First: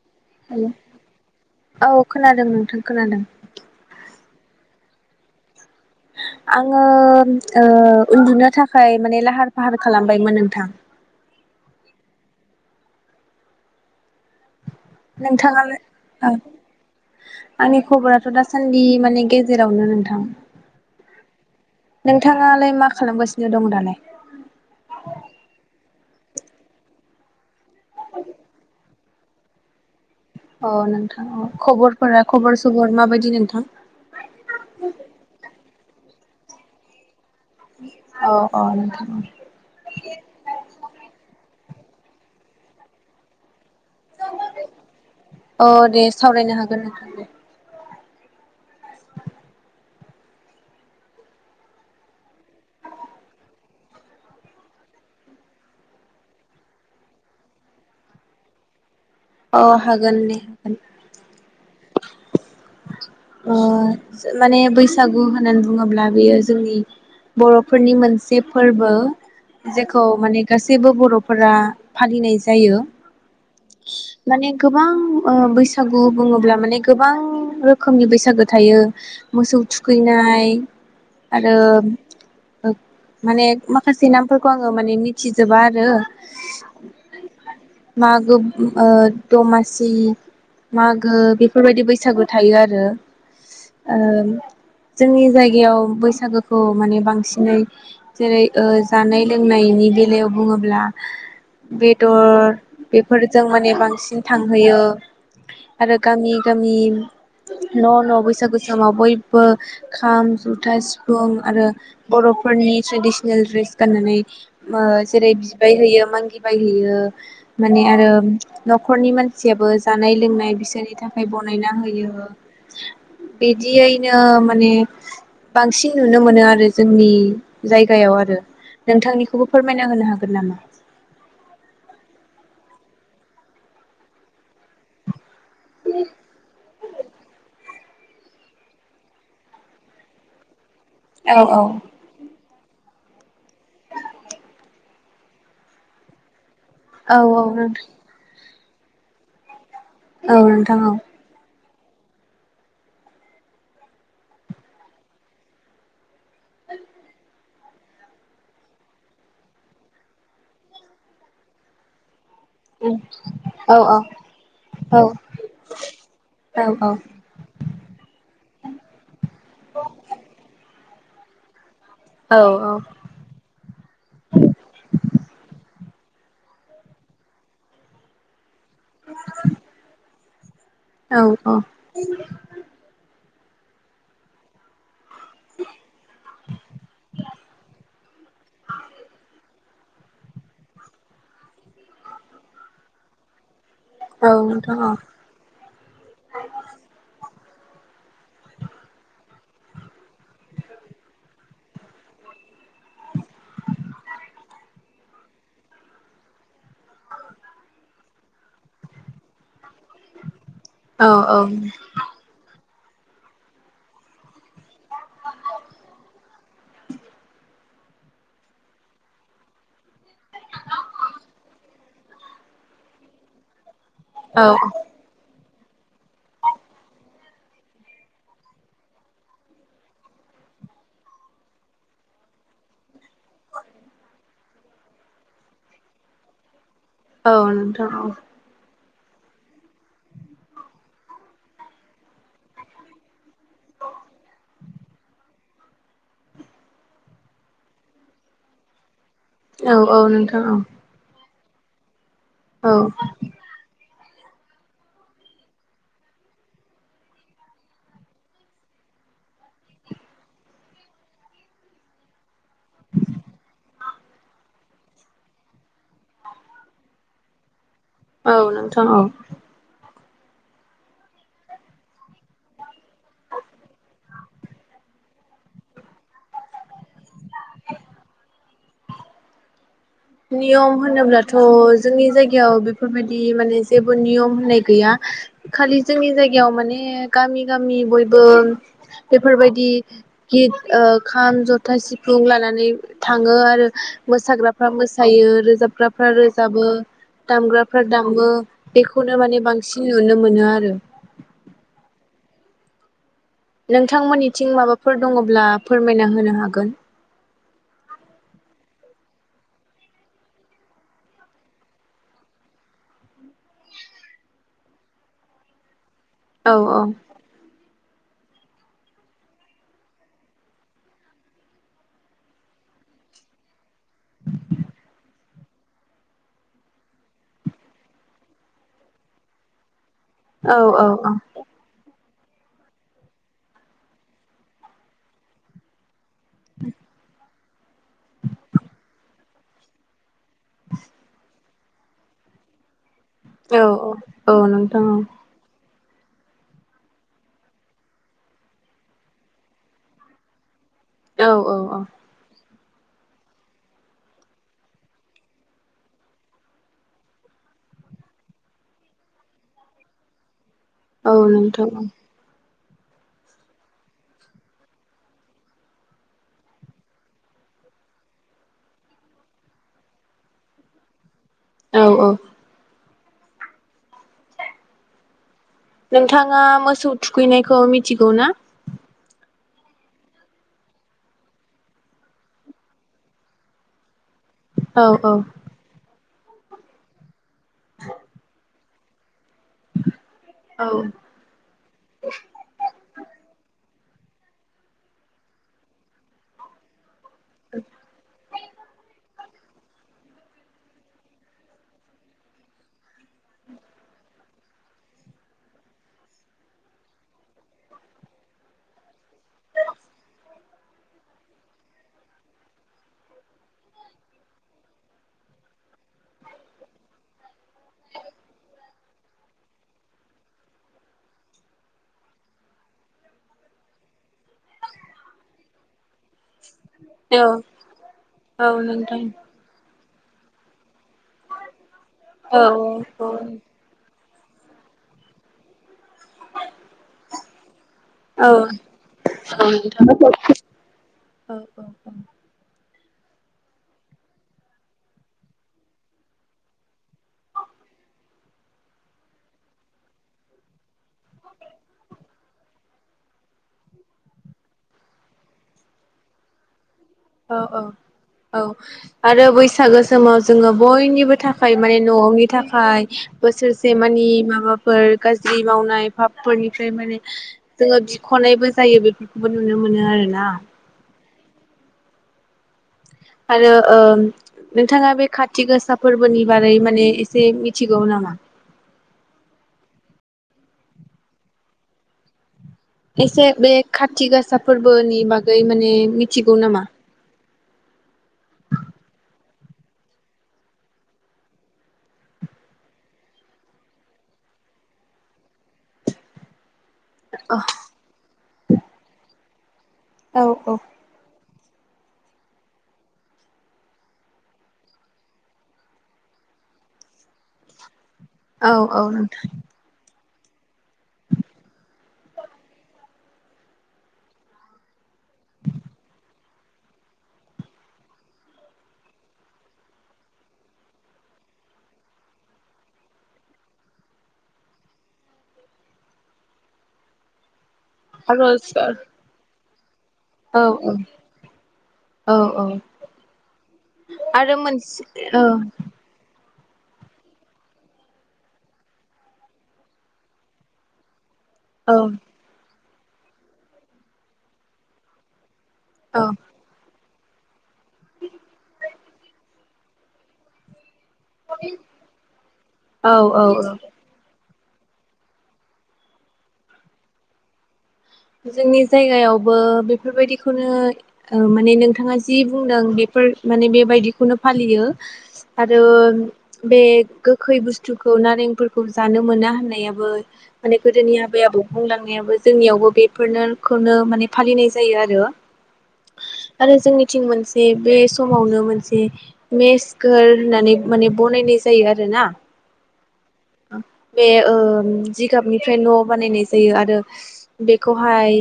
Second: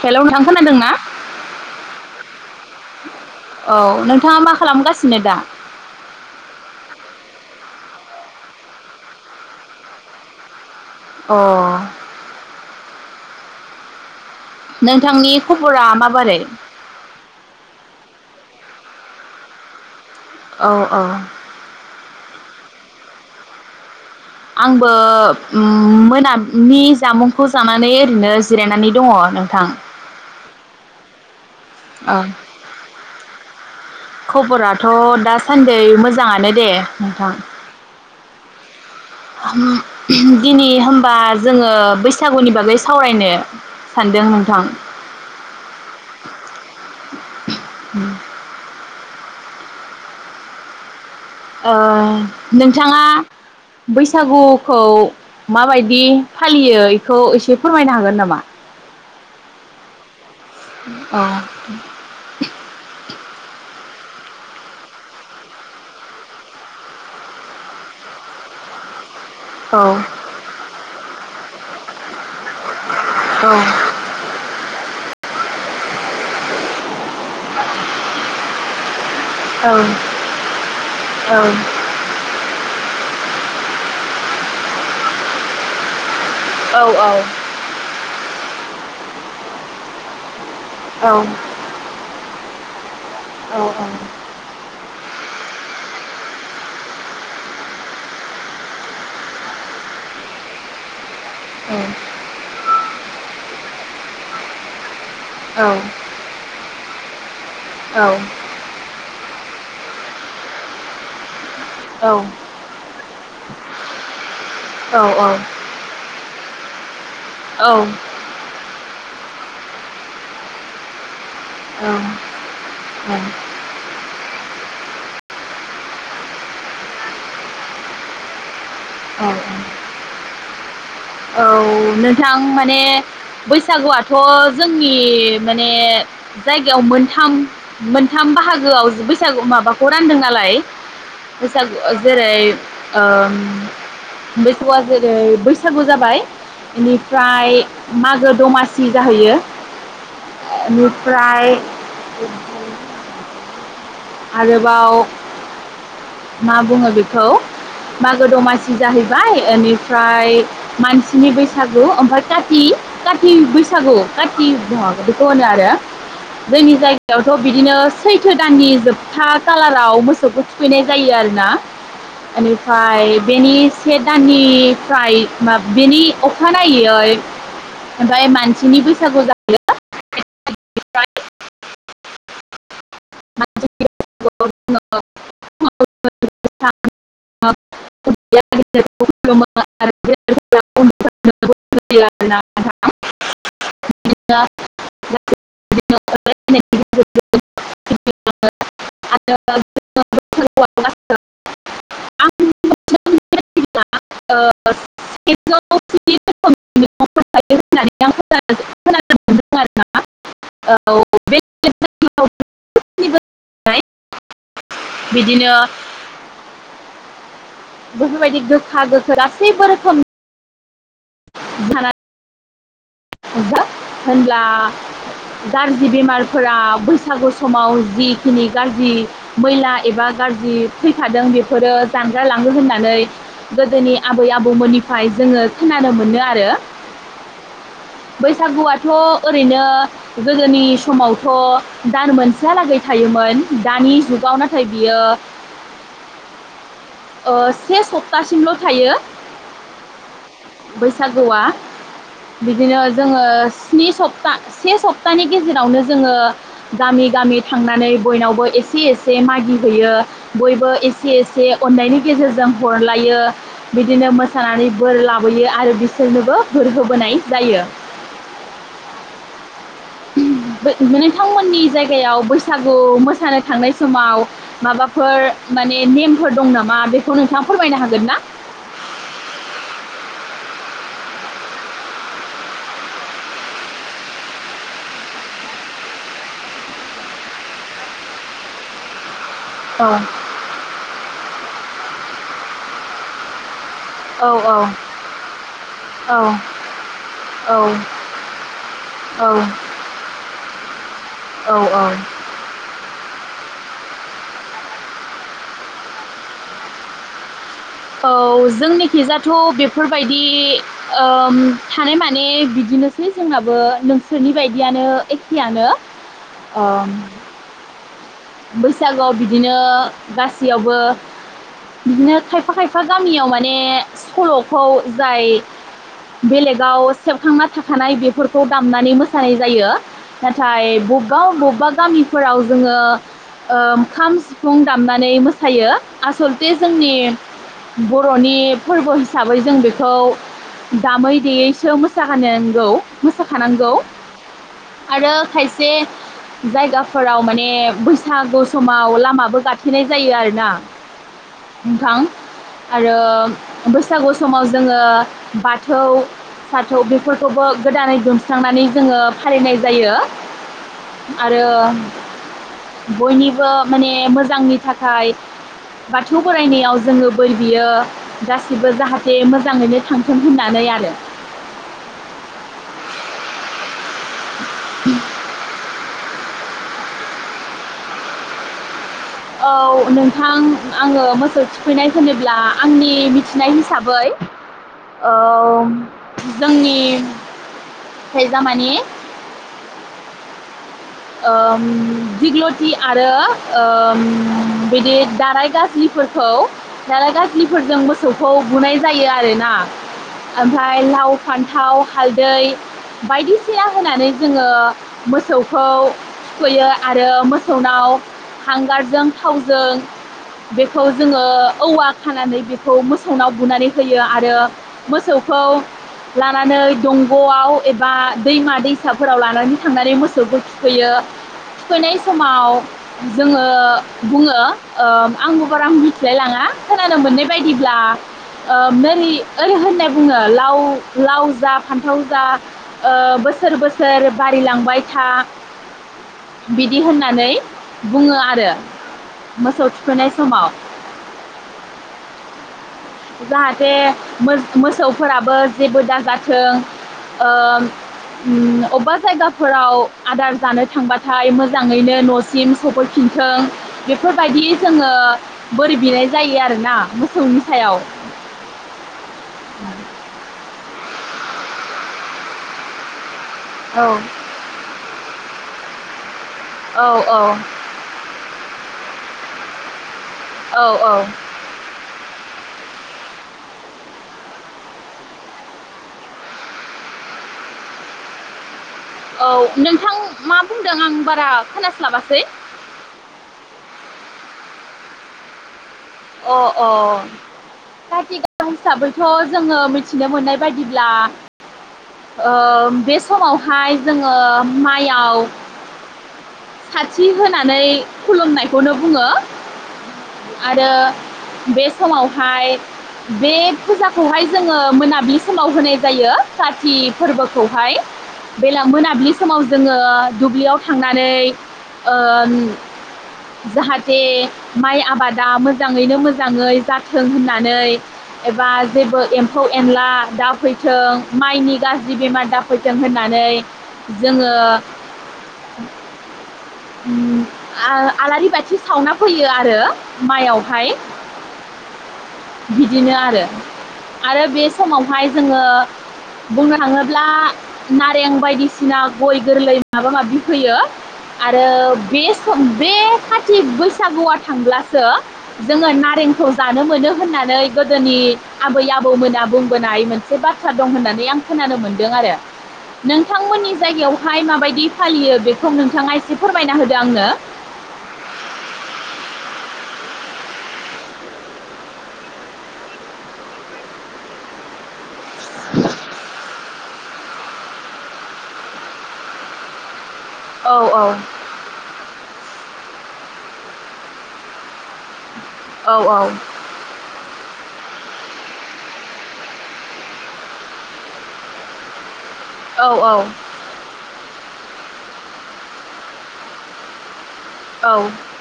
Hello नोंथां hello खोनादोंना औ खोनादों नोंथां खोनादों । औ नोंथाङा मा खालामगासिनो दा? आङो ओ उन्दुनो थाखाय माने लाहार फाहार खालामबायमोन नोंथां । अ नोंथांनि नोंथाङालाय खबरा माबारै? थ' दासान्दि माने गेजेरावनो नोंथां । औ औ । नोंथाङालाय मा खालामगासिनो दङ दालाय? आंबो मोनानि जामुंखौ जानानै ओरैनो जिरायनानै दङ नोंथां अ नोंथां अ औ खबरफोरा खबर सबर माबायदि नोंथां दै मोजाङानो दे नोंथां अ अ नोंथां दिनै होमबा जोङो ङो बैसागुनि बागै सावरायनो सानदों नोंथां अ दे सावरायनो हा गोन नोंथां उम अ नोंथाङा बैसागुखौ माबायदि फालियो एखौ एसे फोरमायनो हागोन नामा? अ हागोन दे हागोन औ [unintelligible] ओ माने बैसागु होननानै बुङोब्ला बेयो जोंनि बरफोरनि मोनसे फोरबो जेखौ माने गासैबो बर'फोरा फालिनाय जायो माने गोबां ओ बैसाग बैसागु बुङोब्ला माने गोबां रो खोमनि बैसागो थायो मोसौ थुखैनाय आरो माने माखासे नामफोरखौ आङो माने मिथिजोबा आरो मागु ओ दमासि मागो बेफोरबायदि बैसागु थायो आरो ओ जोंनि जायगायाव बै सागोखौ माने बांसिनै जेरै जानाय लोंनायनि बेलायाव बुङोब्ला बेदर बेफोरजों माने बांसिन थांहोयो आरो गामि गामि न' न' बैसागु समाव बयबो खाम जथा सिफुं आरो बर'फोरनि ट्रेडिसनेल ड्रेस गाननानै ओ औ जेरै बिबाय होयो मांगिबायहोयो औ माने आरो नखरनि मानसि जेबो जानाय लोंनाय बिसोरनि थाखाय [unintelligible] बनायना होयो। बिदियैनो माने बांसिन नुनो मोनो आरो जोंनि जायगायाव आरो औ नोंथांनिखौबो फोरमायना होनो हागोन नामा? औ नोंथां माने बैसागुआथ' जोंनि माने जायगायाव मोनथाम‌ मोनथाम बाहागोआव बैसागु माबाखौ रानदों नालाय। औ औ बैसागु जेरै ओम बैसागुआ जेरै बैसागु जाबाय औ औ बेनिफ्राय नोंथां मागो दमासि सि जाहैयो औ नोंथां औ निफ्राय [unintelligible] आरोबाव मा बुङो बेखौ मागो दमासि जाहैबाय ओनिफ्राय मानसिनि बैसागु ओमफ्राय काति काति औ बैसागु काति औ महाग बेखौ होनो आरो औ जोंनि जायगायावथ' बिदिनो सैथो दाननि जोब का-कालाराव मोसौखौ थुखैनाय नाय जायो आरो ना औ नोंथां औ औ बेनिफ्राय बेनि से दाननिफ्राय मा बेनि अखानायैय ओमफ्राय मानसि नि बैसागु जाहैयो। औ औ [unintelligible] [unintelligible] [unintelligible] [unintelligible] औ नोथां औ [unintelligible] [inaudible] [unintelligible] औ औ बिदिनो बेफोरबायदि गोखा गोखो गासैबो रोखोम खानानै ह [unintelligible] होनब्ला औ गाज्रि बेमारफोरा बैसागु समाव जिखिनि गाज्रि मैला एबा गाज्रि फैखादों बेफोरो जानगार लाङो होननानै गोदोनि आबै आबौ आबौमोननिफ्राय जोङो खोनानो मोनो आरो। औ नोंथां औ। थ' ओरैनो गोदोनि समावथ' दान मोनसेहालागै थायोमोन दानि जुगाव नाथाय बियो ओ से सप्तासिमल' थायो। औ औ नोंथां औ। बैसागुआ बिदिनो जोङो स्नि सप्त सा से सप्तानि गेजेरावनो जोङो गामि गामि थांनानै बयनावबो एसे एसे मागिहैयो बयबो एसे एसे अननायनि गेजेरजों हरलायो बिदिनो मोसानानै बोर लाबोयो आरो सोरनोबो बोर होबोनाय जायो। औ नोंथां औ। ओहोम बो-नोंथांमोननि जायगायाव बैसागु मोसानो थांनाय समाव माबाफोर माने नेमफोर दं नामा बेखौ नोंथाङा फोरमायनो हागोन ना? नियम होनोब्लाथ' जोंनि जायगायाव बेफोरबायदि माने जेबो नियम होननाय गैया खालि जोंनि जायगायाव माने गामि गामि बयबो बेफोरबायदि औ गित ओ खाम, जथा, सिफुं लानानै थाङो आरो औ मोसाग्राफ औ फोरा मोसायो रोजाबग्राफ्रा औ रोजाबो, औ दामग्राफ्रा दामो बेखौनो औ माने बांसिन नुनो मोनो आरो। औ औ नोंथांमोननिथिं माबाफोर दङब्ला फोरमायना होनो हागोन। औ जोंनिखिजाथ' बेफोरबायदि ओ थानाय माने बिदिनोसै जोंनाबो नोंसोरनि बायदियानो एखेयानो। औ अ। औ बैसागोआव बिदिनो गासैयावबो बिदिनो खायफा खायफा गामियाव माने सल'खौ जाय बेलेगाव सेबखांना थाखानाय बेफोरखौ दामनानै मोसानाय जायो। औ बाथाय औ बबबा बबबा गामि फोराव जोङो ओ खाम, सिफुं दामनानै मोसायो। आसलथे जोंनि बर'नि फोरबो हिसाबै जों बेखौ दामै देयैस । सो मोसाहानोंगौ। औ मोसाखानांगौ औ नोंथां आरो खायसे जायगाफोराव माने बैस सागु समाव लामाबो गाथेनाय जायो आरो ना। औ औ औ नोंथां। आरो बैसागु समाव जोङो बाथौ साथौ बेफोरखौबो गोदानै दुमस्रांनानै जोङो फालिनाय जायो। औ आरो नोंथां बयनिबो माने मोजांनि थाखाय बाथौ बोरायनायाव जोङो बै बियो गासिबो जाहाथे मोजाङैनो थांथों होननानै आरो औ औ [inaudible] नोंथाङा मोसौ थुखैनायखौ मिथिगौ ना? औ नोंथां आङो मोसौ थिखैनाय होनोब्ला आंनि मिथिनाय हिसाबै औ जोंनि थायजा माने औ आ दिग्ल'थि आरो ओम बिदि दानाय गाज्रिफोरखौ दाराय गाज्लिफोरजों मोसौखौ बुनाय जायो आरो ना ओमफ्राय लाव फान्थाव हालदै बायदिसिना होनानै जोङो मोसौ खौ थुखैयो आरो मोसौनाव हांगारजों थावजों बेखौ जोङो औवा खानानै बेखौ मोसौनाव बुनानै होयो आरो मोसौखौ लानानै दंग'आव एबा दैमा दैसाफोराव लानानै थांनानै मोसौ थुखैयो थुखैनाय समाव जोङो बुङो आंबो बारा मिथिलाय लाङा खोनानो औ मोननाय बायदिब्ला औ ओ नोंथां मोरि ओरै होननाय बुङो लाव लाव जा फान्थाव जा औ ओ औ बोसोर बोसोर बारिलांबाय था बिदि होननानै बुङो औ नोंथां औ आरो मोसौ थुखैनाय समाव जाहाथे मोसौफोराबो जेबो दाजाथों अबेबा जायगाफोराव आदार जानो थांबाथाय मोजाङैनो न'सिम सफैफिनथों बेफोरबायदि जोङो बोर बिनाय जायो आरोना औ मोसौनि सायाव औ आरो बैसागो समाव जोङो ब बयनिबो थाखाय माने नव'नि थाखाय बोसोरसे औ मानि माबाफोर गाज्रि मावनाय फाबफोरनिफ्राय औ माने औ जोङो बिख'नायबो जायो बेफोरखौबो नुनो मोनो बि आरो- औ औ आरो नोंथाङा बे काति गोसा फोरबोनि बारै माने एसे मिथिगौ नामा औ नोंथां मा बुंदों आं बारा खोनास्लाबासै एसे बे खाथि गासा फोरबोनि बागै माने मिथिगौ अ नामा? अ खाथि गसाखौथ' जोङो मिथिनो मोननाय बायदिब्ला बे समावहाय जोङो माइयाव साथि औ होनानै खुलुमनायखौनो बुङो औ औ आरो बे समावहाय बे फुजाखौहाय जोङो मोनाबिलि समाव होनाय जायो काति फोरबोखौहाय औ बेलां औ मोनाब्लि नोंथां समाव जोङो दुब्लियाव थांनानै ओ जाहाथे माइ आबादा मोजाङैनो मोजाङै जाथों होननानै एबा जेबो एम्फौ-एनला दाफैथों माइनि गाज्रि बेमार दाफैथों होननानै जोङो आ आलारि आर'ज बाथि सावना औ फैयो आर दो हाय औ औ औ बिदिनो आरो आरो बे मोनसे समावहाय औ जोङो बुंनो थाङोब्ला नारें बायदिसिना गय गोरलै माबा-माबि फोयो आरो औ बे सम बे खाथि बैसागुआ थांब्लासो जोङो औ नारेंखौ जानो मोनो होननानै गोदोनि आबै-आबौमोना बुं बोनाय मोनसे बाथ्रा दं होननानै आं खोनानो मोनदों आरो औ औ नोंथांमोननि जायगायावहाय माबाय दि फालियो बेखौ नोंथाङा एसे फोरमायना होदो आंनो जोंनि जायगायावबो बेफोरबायदिखौनो ओ माने नोंथाङा जि बुंदों बेफोर माने बेबायदिखौनो फालियो आरो बे गोखै बुस्थुखौ नारेंफोरखौ जानो मोना होननायाबो माने औ गोदोनि औ आबै-आबौ बुंलांनायाबो जोंनियावबो बे फोरनोर खौनो माने फालिनाय जा जायो आरो औ औ आरो जोंनिथिं मोनसे बे समावनो मोनसे मेसगार होननानै माने बनायनाय जायो आरो ना औ औ बे ओ जिगाबनिफ्राय न' बानायनाय जायो आरो औ बेखौहाय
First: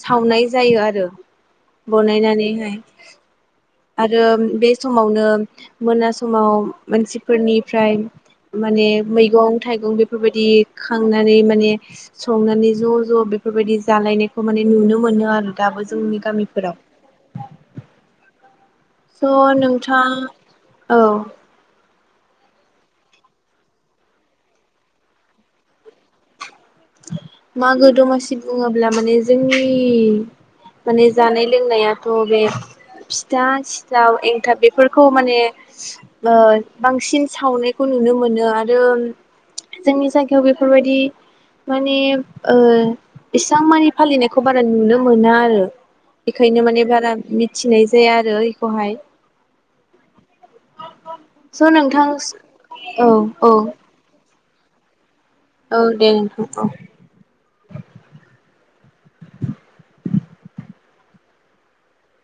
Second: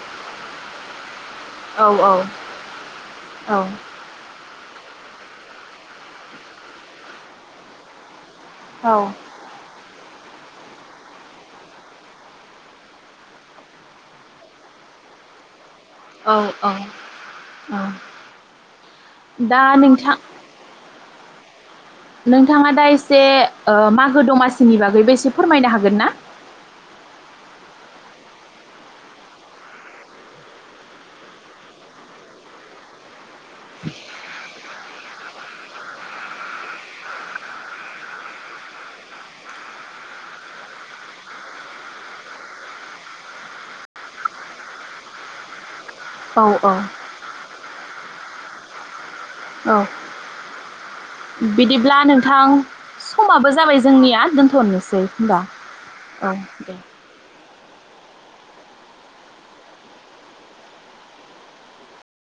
सावनाय जायो आरो बनायनानैहाय आरो बे समावनो मोना समाव मानसिफोरनिफ्राय माने औ मैख थाइगं बेफोरबायदि खांनानै माने संनानै ज' ज' बेफोरबायदि जालायनायखौ माने नुनो मोनो आरो दाबो जोंनि औ औ औ गामिफोराव स' नोंथां औ नोंथाङा दा एसे ओ मागो दमासिनि बागैबो एसे फोरमायनो हागोन ना मागो दमासि बुङोब्ला माने जोंनि माने जानाय लोंनायाथ बे था सिथाव एनथाब बे बेफोरखौ माने ओ बांसिन सावनायखौ नुनो मोनो आरो जोंनि जायगायाव बेफोरबायदि माने ओ एसाम मानि फालिनायखौ बारा नुनो मोना आरो औ बेखायनो औ माने बारा मिथिनाय जाया आरो इखौहाय औ बिदिब्ला नोंथां औ औ समाबो जाबाय जोंनिया दोनथ थनोसै औ दे नोंथां औ